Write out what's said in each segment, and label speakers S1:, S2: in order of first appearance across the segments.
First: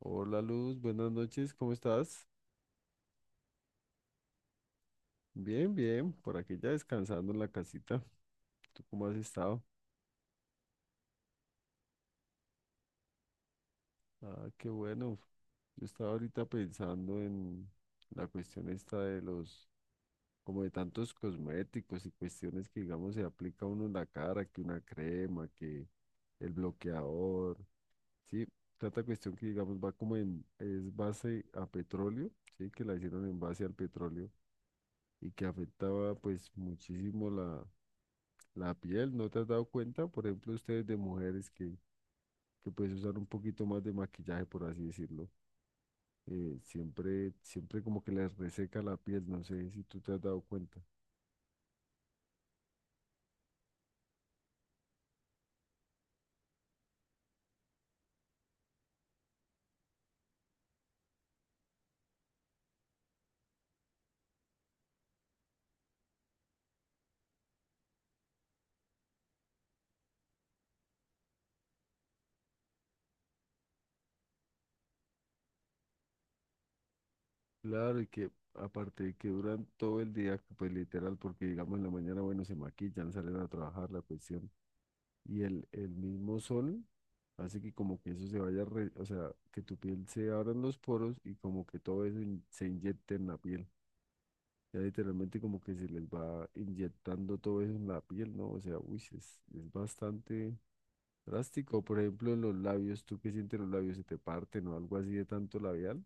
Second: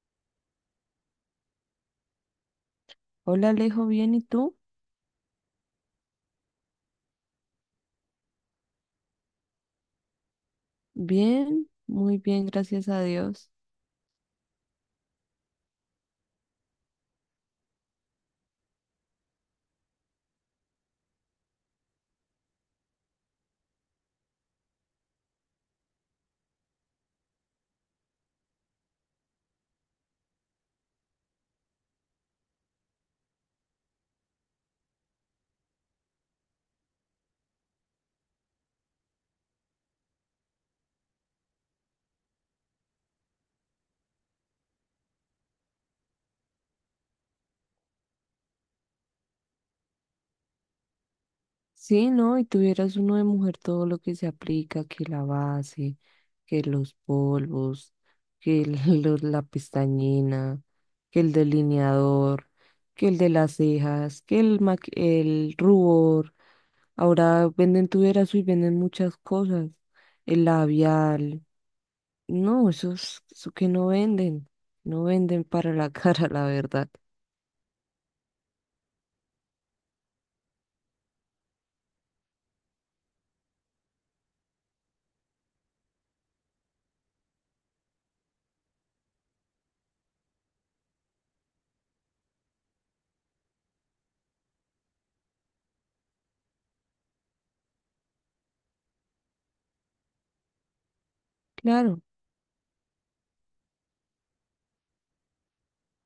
S1: Hola Luz, buenas noches, ¿cómo estás?
S2: Hola Alejo, ¿bien? ¿Y tú?
S1: Bien, bien, por aquí ya descansando en la casita. ¿Tú cómo has estado?
S2: Bien, muy bien, gracias a Dios.
S1: Ah, qué bueno. Yo estaba ahorita pensando en la cuestión esta de los, como de tantos cosméticos y cuestiones que, digamos, se aplica uno en la cara, que una crema, que el bloqueador, ¿sí? Tanta cuestión que, digamos, va como en, es base a petróleo, ¿sí? Que la hicieron en base al petróleo y que afectaba, pues, muchísimo la la piel, ¿no te has dado cuenta? Por ejemplo, ustedes de mujeres que pues usar un poquito más de maquillaje, por así decirlo, siempre como que les reseca la piel, no sé si tú te has dado cuenta.
S2: Sí, ¿no? Y tuvieras uno de mujer todo lo que se aplica, que la base, que los polvos, que el- la pestañina, que el delineador, que el de las cejas, el rubor. Ahora venden tuvieras y venden muchas cosas. El labial. No, eso que no venden. No venden para la cara, la verdad.
S1: Claro, y que aparte de que duran todo el día, pues literal, porque digamos en la mañana, bueno, se maquillan, salen a trabajar la cuestión, y el mismo sol hace que como que eso se vaya, o sea, que tu piel se abran los poros y como que todo eso se inyecte en la piel. Ya literalmente como que se les va inyectando todo eso en la piel, ¿no? O sea, uy, es bastante drástico. Por
S2: Claro.
S1: ejemplo, en los labios, ¿tú qué sientes en los labios? ¿Se te parten o algo así de tanto labial?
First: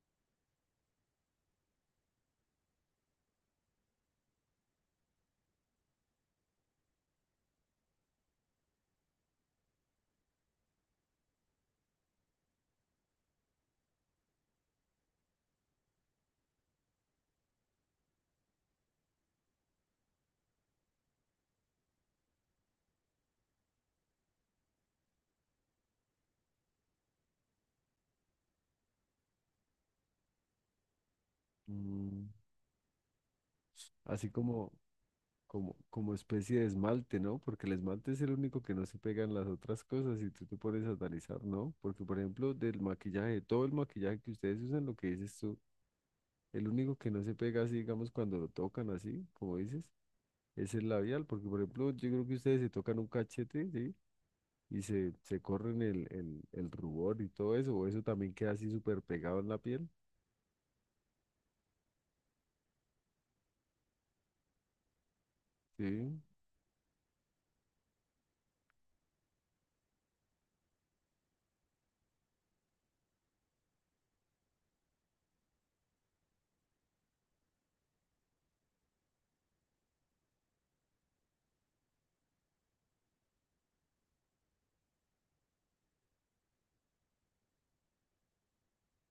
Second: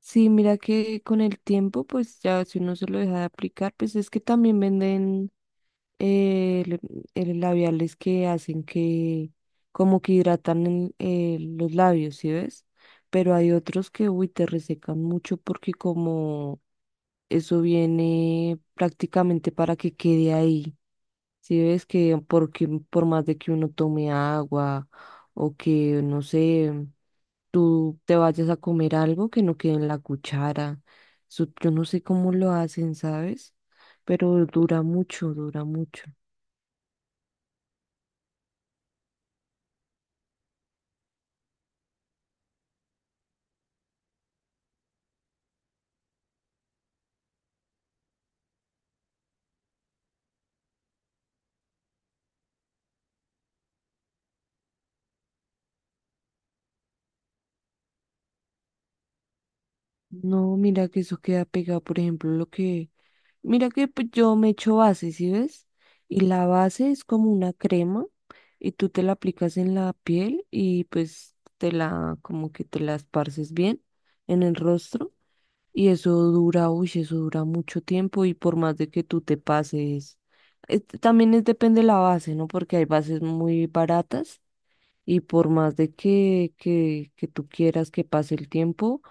S2: Sí, mira que con el tiempo, pues ya si uno se lo deja de aplicar, pues es que también venden eh, le- el labiales que hacen que como que hidratan los labios, ¿sí ves? Pero hay otros que, uy, te resecan mucho porque como eso viene prácticamente para que quede ahí, ¿sí ves? Que porque por más de que uno tome agua o que, no sé, tú te vayas a comer algo que no quede en la cuchara. Eso yo no sé
S1: Mm,
S2: cómo lo hacen, ¿sabes?
S1: así
S2: Pero
S1: como,
S2: dura mucho, dura mucho.
S1: como especie de esmalte, ¿no? Porque el esmalte es el único que no se pega en las otras cosas y tú te pones a analizar, ¿no? Porque, por ejemplo, del maquillaje, todo el maquillaje que ustedes usan, lo que dices tú, el único que no se pega así, digamos, cuando lo tocan así, como dices es el labial, porque por ejemplo, yo creo que ustedes se tocan un cachete, ¿sí? Y se corren el rubor y todo eso, o eso también queda así súper pegado en la piel,
S2: No, mira que eso queda pegado, por ejemplo, lo que... Mira que pues, yo me echo base, ¿sí ves?
S1: ¿sí?
S2: Y la base es como una crema y tú te la aplicas en la piel y pues te la, como que te la esparces bien en el rostro. Y eso dura, uy, eso dura mucho tiempo y por más de que tú te pases, también es, depende de la base, ¿no? Porque hay bases muy baratas y por más de que, que tú quieras que pase el tiempo,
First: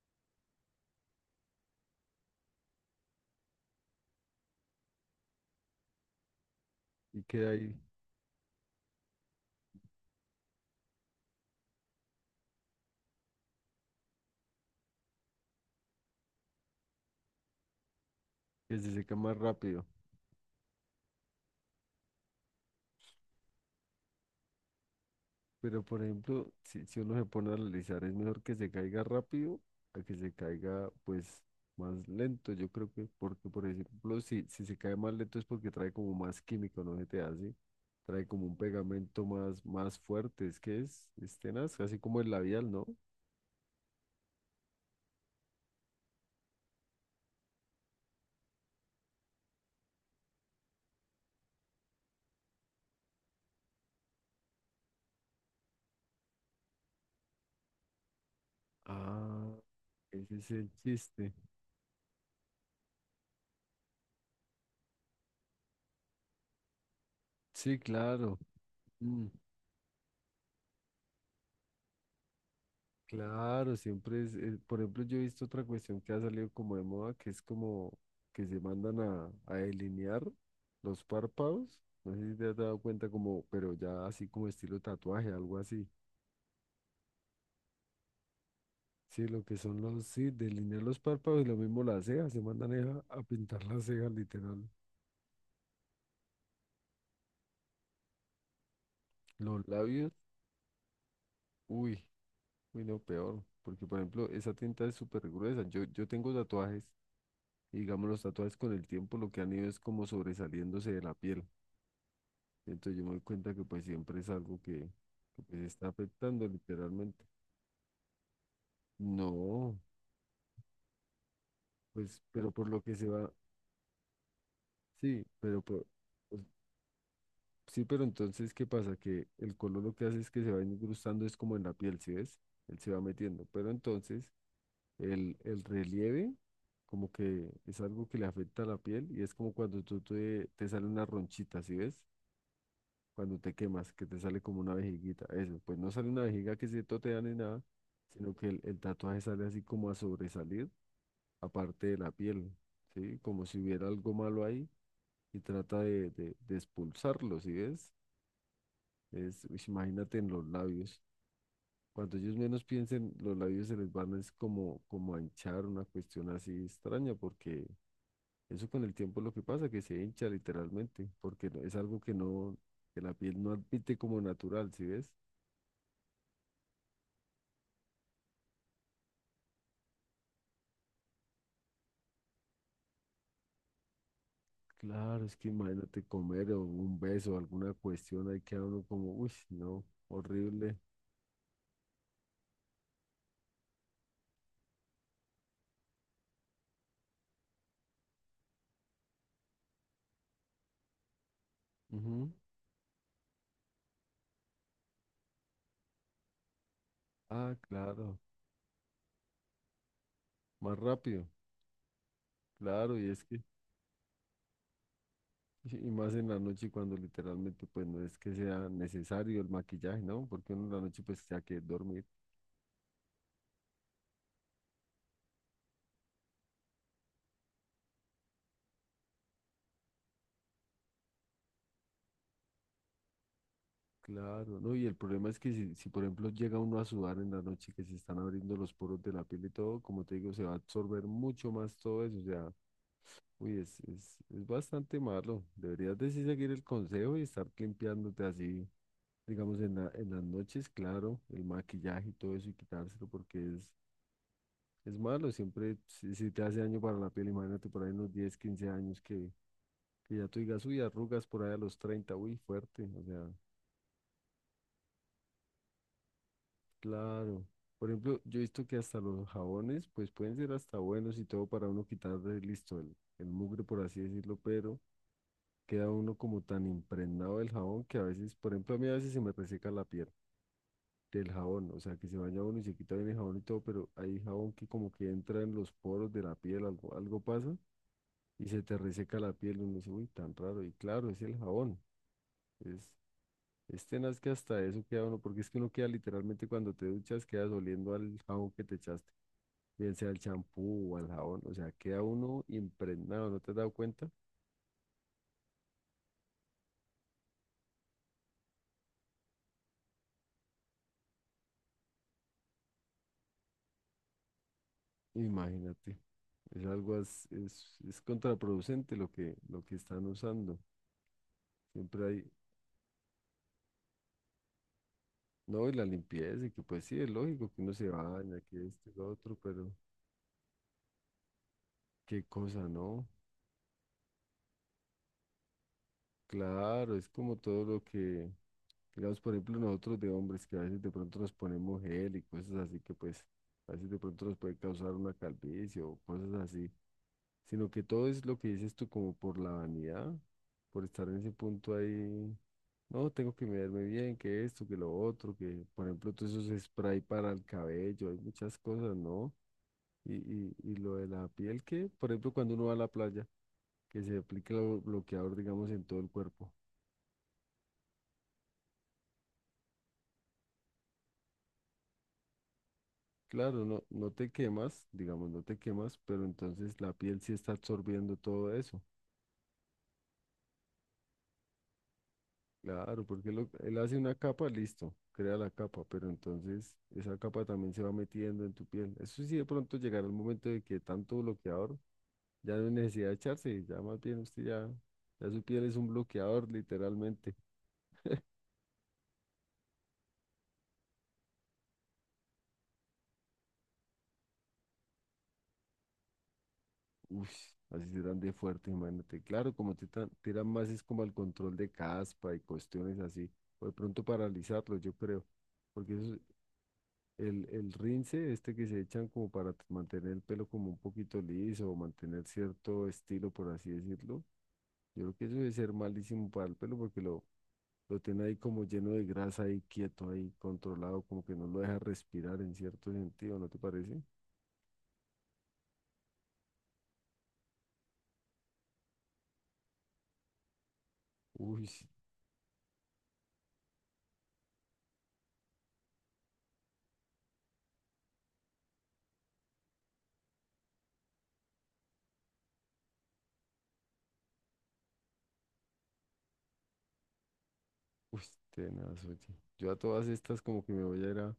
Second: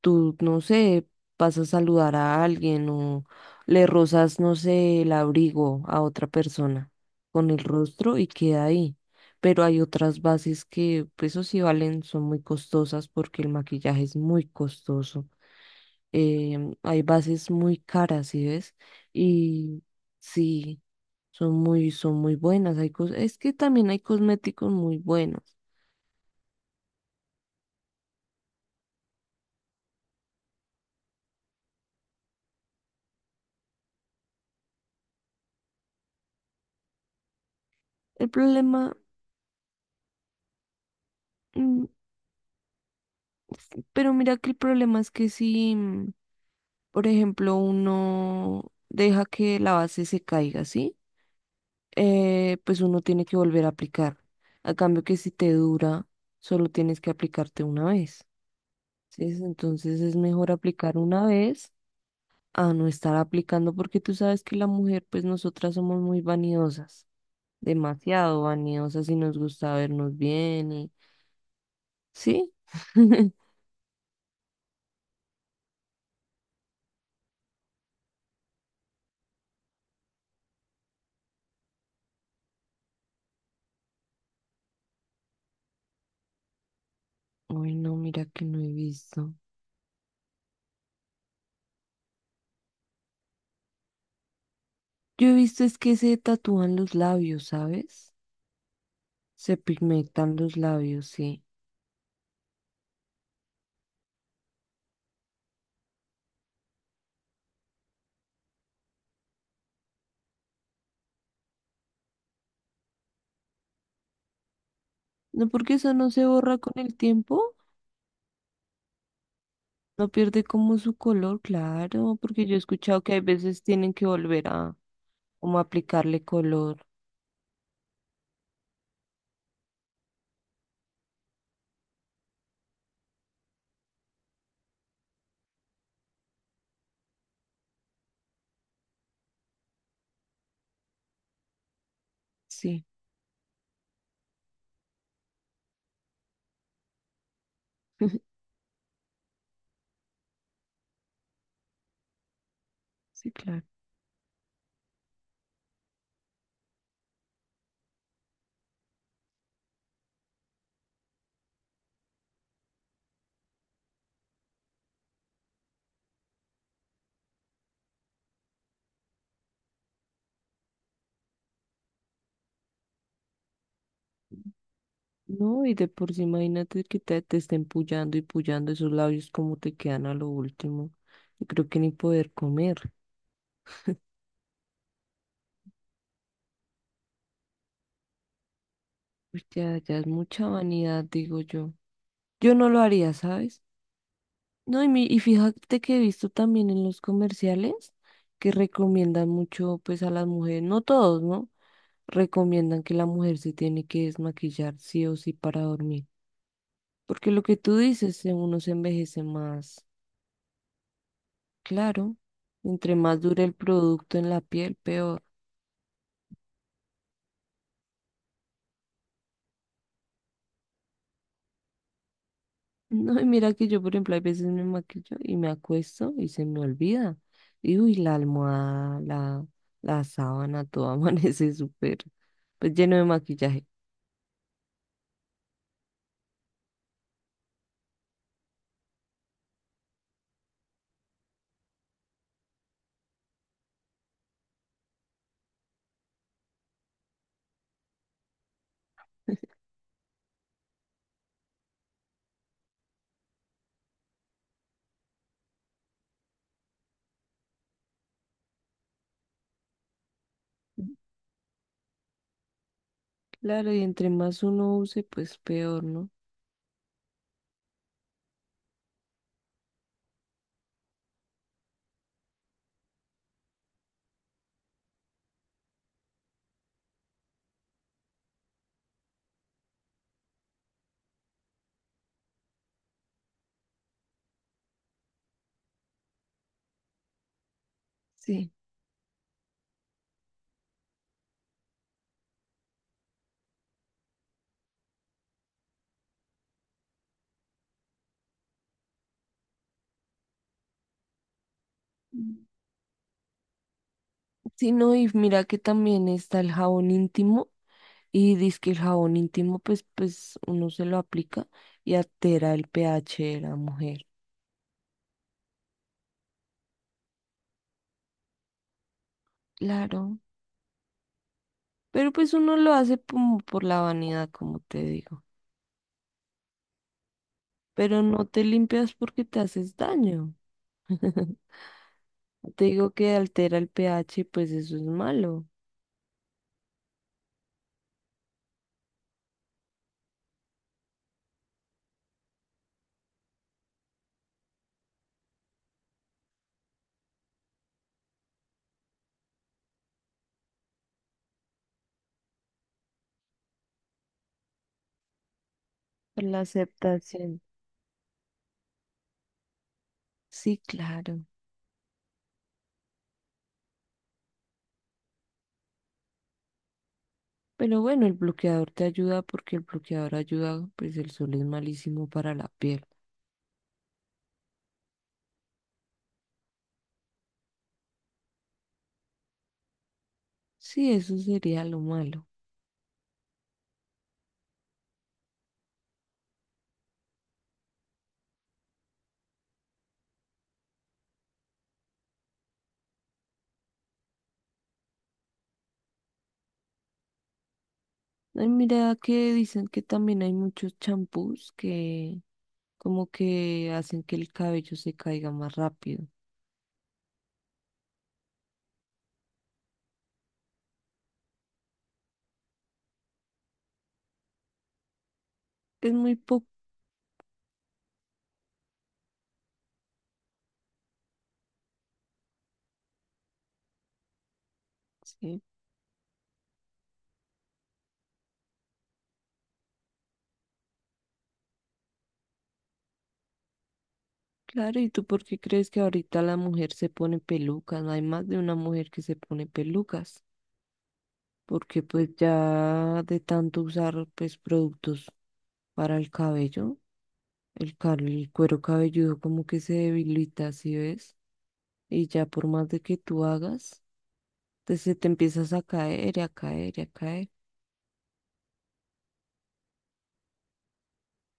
S2: tú, no sé, vas a saludar a alguien o le rozas, no sé, el abrigo a otra persona
S1: Y queda
S2: con el
S1: ahí,
S2: rostro y queda ahí. Pero hay otras bases que, pues, eso sí valen, son muy costosas porque el maquillaje es muy costoso. Hay bases muy caras, ¿sí ves?
S1: que se seca más
S2: Y
S1: rápido.
S2: sí, son muy buenas. Hay es que también hay cosméticos muy buenos.
S1: Pero por ejemplo, si uno se pone a analizar, es mejor que se caiga rápido a que se caiga, pues, más lento, yo creo que, porque por ejemplo, si se cae más lento es porque trae como más químico, ¿no se te hace? Trae
S2: El
S1: como un
S2: problema,
S1: pegamento más fuerte, es tenaz,
S2: mm,
S1: así como el labial, ¿no?
S2: pero mira que el problema es que si, por ejemplo, uno deja que la base se caiga, ¿sí? Pues uno tiene que volver a aplicar. A cambio que si te dura, solo tienes que aplicarte una vez. ¿Sí?
S1: Ah,
S2: Entonces es
S1: ese es
S2: mejor
S1: el
S2: aplicar una
S1: chiste.
S2: vez a no estar aplicando, porque tú sabes que la mujer, pues nosotras somos muy vanidosas,
S1: Sí, claro.
S2: demasiado vanidosas y
S1: Mm,
S2: nos gusta vernos bien y sí.
S1: claro, siempre es, por ejemplo, yo he visto otra cuestión que ha salido como de moda, que es como que se mandan a delinear los párpados. No sé si te has dado cuenta como, pero ya así como estilo tatuaje, algo así.
S2: Uy, no, mira que no he
S1: Sí,
S2: visto.
S1: lo que son los, sí, delinear los párpados y lo mismo las cejas, se mandan es a pintar las cejas, literal.
S2: Yo he visto es que se tatúan los labios, ¿sabes? Se
S1: Los labios,
S2: pigmentan los labios, sí.
S1: uy, uy, no, peor, porque por ejemplo, esa tinta es súper gruesa. Yo tengo tatuajes. Y digamos, los tatuajes con el tiempo lo que han ido es como sobresaliéndose de la piel. Entonces yo me doy cuenta que pues siempre es algo que
S2: No,
S1: pues
S2: porque
S1: está
S2: eso no se
S1: afectando
S2: borra con el
S1: literalmente.
S2: tiempo,
S1: No,
S2: no pierde como su color, claro,
S1: pues,
S2: porque
S1: pero
S2: yo he
S1: por lo que
S2: escuchado
S1: se
S2: que hay
S1: va,
S2: veces tienen que volver a
S1: sí,
S2: como
S1: pero por,
S2: aplicarle
S1: pues,
S2: color,
S1: sí, pero entonces, ¿qué pasa? Que el color lo que hace es que se va incrustando, es como en la piel, ¿sí ves? Él se va metiendo. Pero entonces, el relieve como que es algo que le afecta a la piel y es como cuando tú te sale una ronchita, ¿sí ves?
S2: sí,
S1: Cuando te quemas, que te sale como una vejiguita. Eso, pues no sale una vejiga que se totea ni nada, sino que el tatuaje sale así como a sobresalir, aparte de la piel, ¿sí?
S2: sí,
S1: Como si
S2: claro.
S1: hubiera algo malo ahí y trata de expulsarlo, ¿sí ves? Es, uish, imagínate en los labios. Cuando ellos menos piensen, los labios se les van es como, como a hinchar, una cuestión así extraña, porque eso con el tiempo es lo que pasa, que se hincha literalmente, porque es algo que no, que la piel no admite como natural, ¿sí ves?
S2: No, y de por sí, imagínate que te estén pullando y pullando esos labios como te quedan a lo último. Y creo que ni poder comer.
S1: Claro, es que imagínate comer o un beso, alguna cuestión, ahí queda uno como, uy,
S2: Pues ya,
S1: no,
S2: ya es mucha
S1: horrible.
S2: vanidad, digo yo. Yo no lo haría, ¿sabes? No, y fíjate que he visto también en los comerciales que recomiendan mucho pues a las mujeres, no todos, ¿no?
S1: Ujú.
S2: Recomiendan que la mujer se tiene que desmaquillar sí o sí para dormir. Porque lo
S1: Ah,
S2: que tú
S1: claro,
S2: dices, uno se envejece más,
S1: más rápido,
S2: claro. Entre
S1: claro, y
S2: más
S1: es que,
S2: dure el producto en la piel, peor.
S1: y más en la noche cuando literalmente pues no es que sea necesario el maquillaje, ¿no? Porque uno en la noche pues ya que dormir,
S2: No, y mira que yo, por ejemplo, hay veces me maquillo y me acuesto y se me olvida. Y uy, la almohada, la sábana, todo amanece súper, pues lleno de maquillaje.
S1: claro, ¿no? Y el problema es que si por ejemplo llega uno a sudar en la noche que se están abriendo los poros de la piel y todo, como te digo, se va a absorber mucho más todo eso, o sea, uy, es bastante malo. Deberías de sí seguir el consejo y estar limpiándote así, digamos, en las noches, claro, el maquillaje y todo eso y quitárselo porque es malo. Siempre, si te hace daño para la piel, imagínate por ahí unos 10 o 15 años que ya tú digas, uy, arrugas por ahí a los 30 uy, fuerte. O sea,
S2: Claro, y entre más uno use, pues peor, ¿no?
S1: claro. Por ejemplo, yo he visto que hasta los jabones, pues pueden ser hasta buenos y todo para uno quitarle, listo, el mugre, por así decirlo, pero queda uno como tan impregnado del jabón que a veces, por ejemplo, a mí a veces se me reseca la piel del jabón, o sea, que se baña uno y se quita bien el jabón y todo, pero hay jabón que como que entra en los poros de la piel, algo pasa y
S2: Sí.
S1: se te reseca la piel, uno dice, uy, tan raro, y claro, es el jabón, es, es tenaz que hasta eso queda uno, porque es que uno queda literalmente cuando te duchas, quedas oliendo al jabón que te echaste, bien sea al champú o al jabón, o sea, queda
S2: Mm.
S1: uno impregnado, ¿no te has dado cuenta?
S2: Sí, no, y mira que también está el jabón íntimo. Y dice que el jabón íntimo, pues uno se lo aplica y altera el pH de la mujer.
S1: Imagínate. Es algo es contraproducente lo que están
S2: Claro.
S1: usando. Siempre
S2: Pero
S1: hay,
S2: pues uno lo hace como por la vanidad, como te digo.
S1: no, y la limpieza, y que pues sí, es lógico que uno se
S2: Pero no
S1: baña,
S2: te
S1: que esto
S2: limpias
S1: y lo
S2: porque
S1: otro,
S2: te
S1: pero
S2: haces daño.
S1: qué
S2: Te
S1: cosa,
S2: digo
S1: ¿no?
S2: que altera el pH, pues eso es malo.
S1: Claro, es como todo lo que, digamos, por ejemplo, nosotros de hombres que a veces de pronto nos ponemos gel y cosas así que pues a veces de pronto nos puede causar una calvicie o cosas así. Sino que todo es lo que dices tú como por la vanidad, por estar en ese punto ahí, no, tengo que mirarme bien, que esto, que lo otro, que por ejemplo todos
S2: La
S1: esos spray para
S2: aceptación.
S1: el cabello, hay muchas cosas, ¿no? Y, y,
S2: Sí,
S1: y lo de
S2: claro.
S1: la piel, que por ejemplo cuando uno va a la playa, que se aplica el bloqueador, digamos, en todo el cuerpo.
S2: Pero bueno, el bloqueador te ayuda porque el bloqueador ayuda, pues el sol es malísimo para la piel.
S1: Claro, no, no te quemas, digamos, no te quemas, pero entonces la piel sí está absorbiendo todo eso.
S2: Sí, eso sería lo malo.
S1: Claro, porque él hace una capa, listo, crea la capa, pero entonces esa capa también se va metiendo en tu piel. Eso sí, de pronto llegará el momento de que tanto bloqueador ya no hay necesidad de echarse, ya más bien usted ya, ya su piel es un bloqueador, literalmente.
S2: Ay, mira que dicen que también hay muchos champús que como que hacen que el cabello se caiga más rápido.
S1: Uy, así serán de fuerte, imagínate. Claro, como te tiran más es como al control de caspa y cuestiones así, o de pronto paralizarlo, yo creo,
S2: Es
S1: porque eso,
S2: muy poco.
S1: el el rince, este que se echan como para mantener el pelo como un poquito liso o mantener cierto estilo, por así decirlo. Yo creo que eso debe ser malísimo para el pelo porque lo tiene ahí como lleno de grasa ahí quieto, ahí controlado, como que no lo deja respirar en cierto sentido, ¿no te parece?
S2: Claro, ¿y tú por qué crees que ahorita la mujer se pone pelucas? No hay más de una mujer que se pone pelucas,
S1: Uy,
S2: porque
S1: sí,
S2: pues ya de tanto usar pues productos para el cabello, el cuero cabelludo como que se debilita, ¿sí ves? Y ya por más de que tú hagas, te, se te empiezas a caer y a caer y a caer.
S1: uy, tenaz, oye. Yo a todas estas como que me voy a ir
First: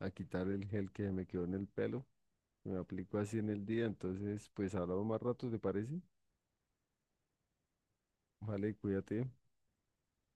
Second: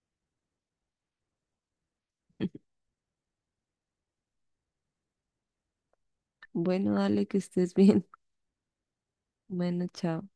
S1: a quitar el gel que me quedó en el pelo. Me aplico así en el día, entonces pues hablamos más rato, ¿te parece?
S2: Bueno, dale, que estés bien.
S1: Vale, cuídate.
S2: Bueno, chao.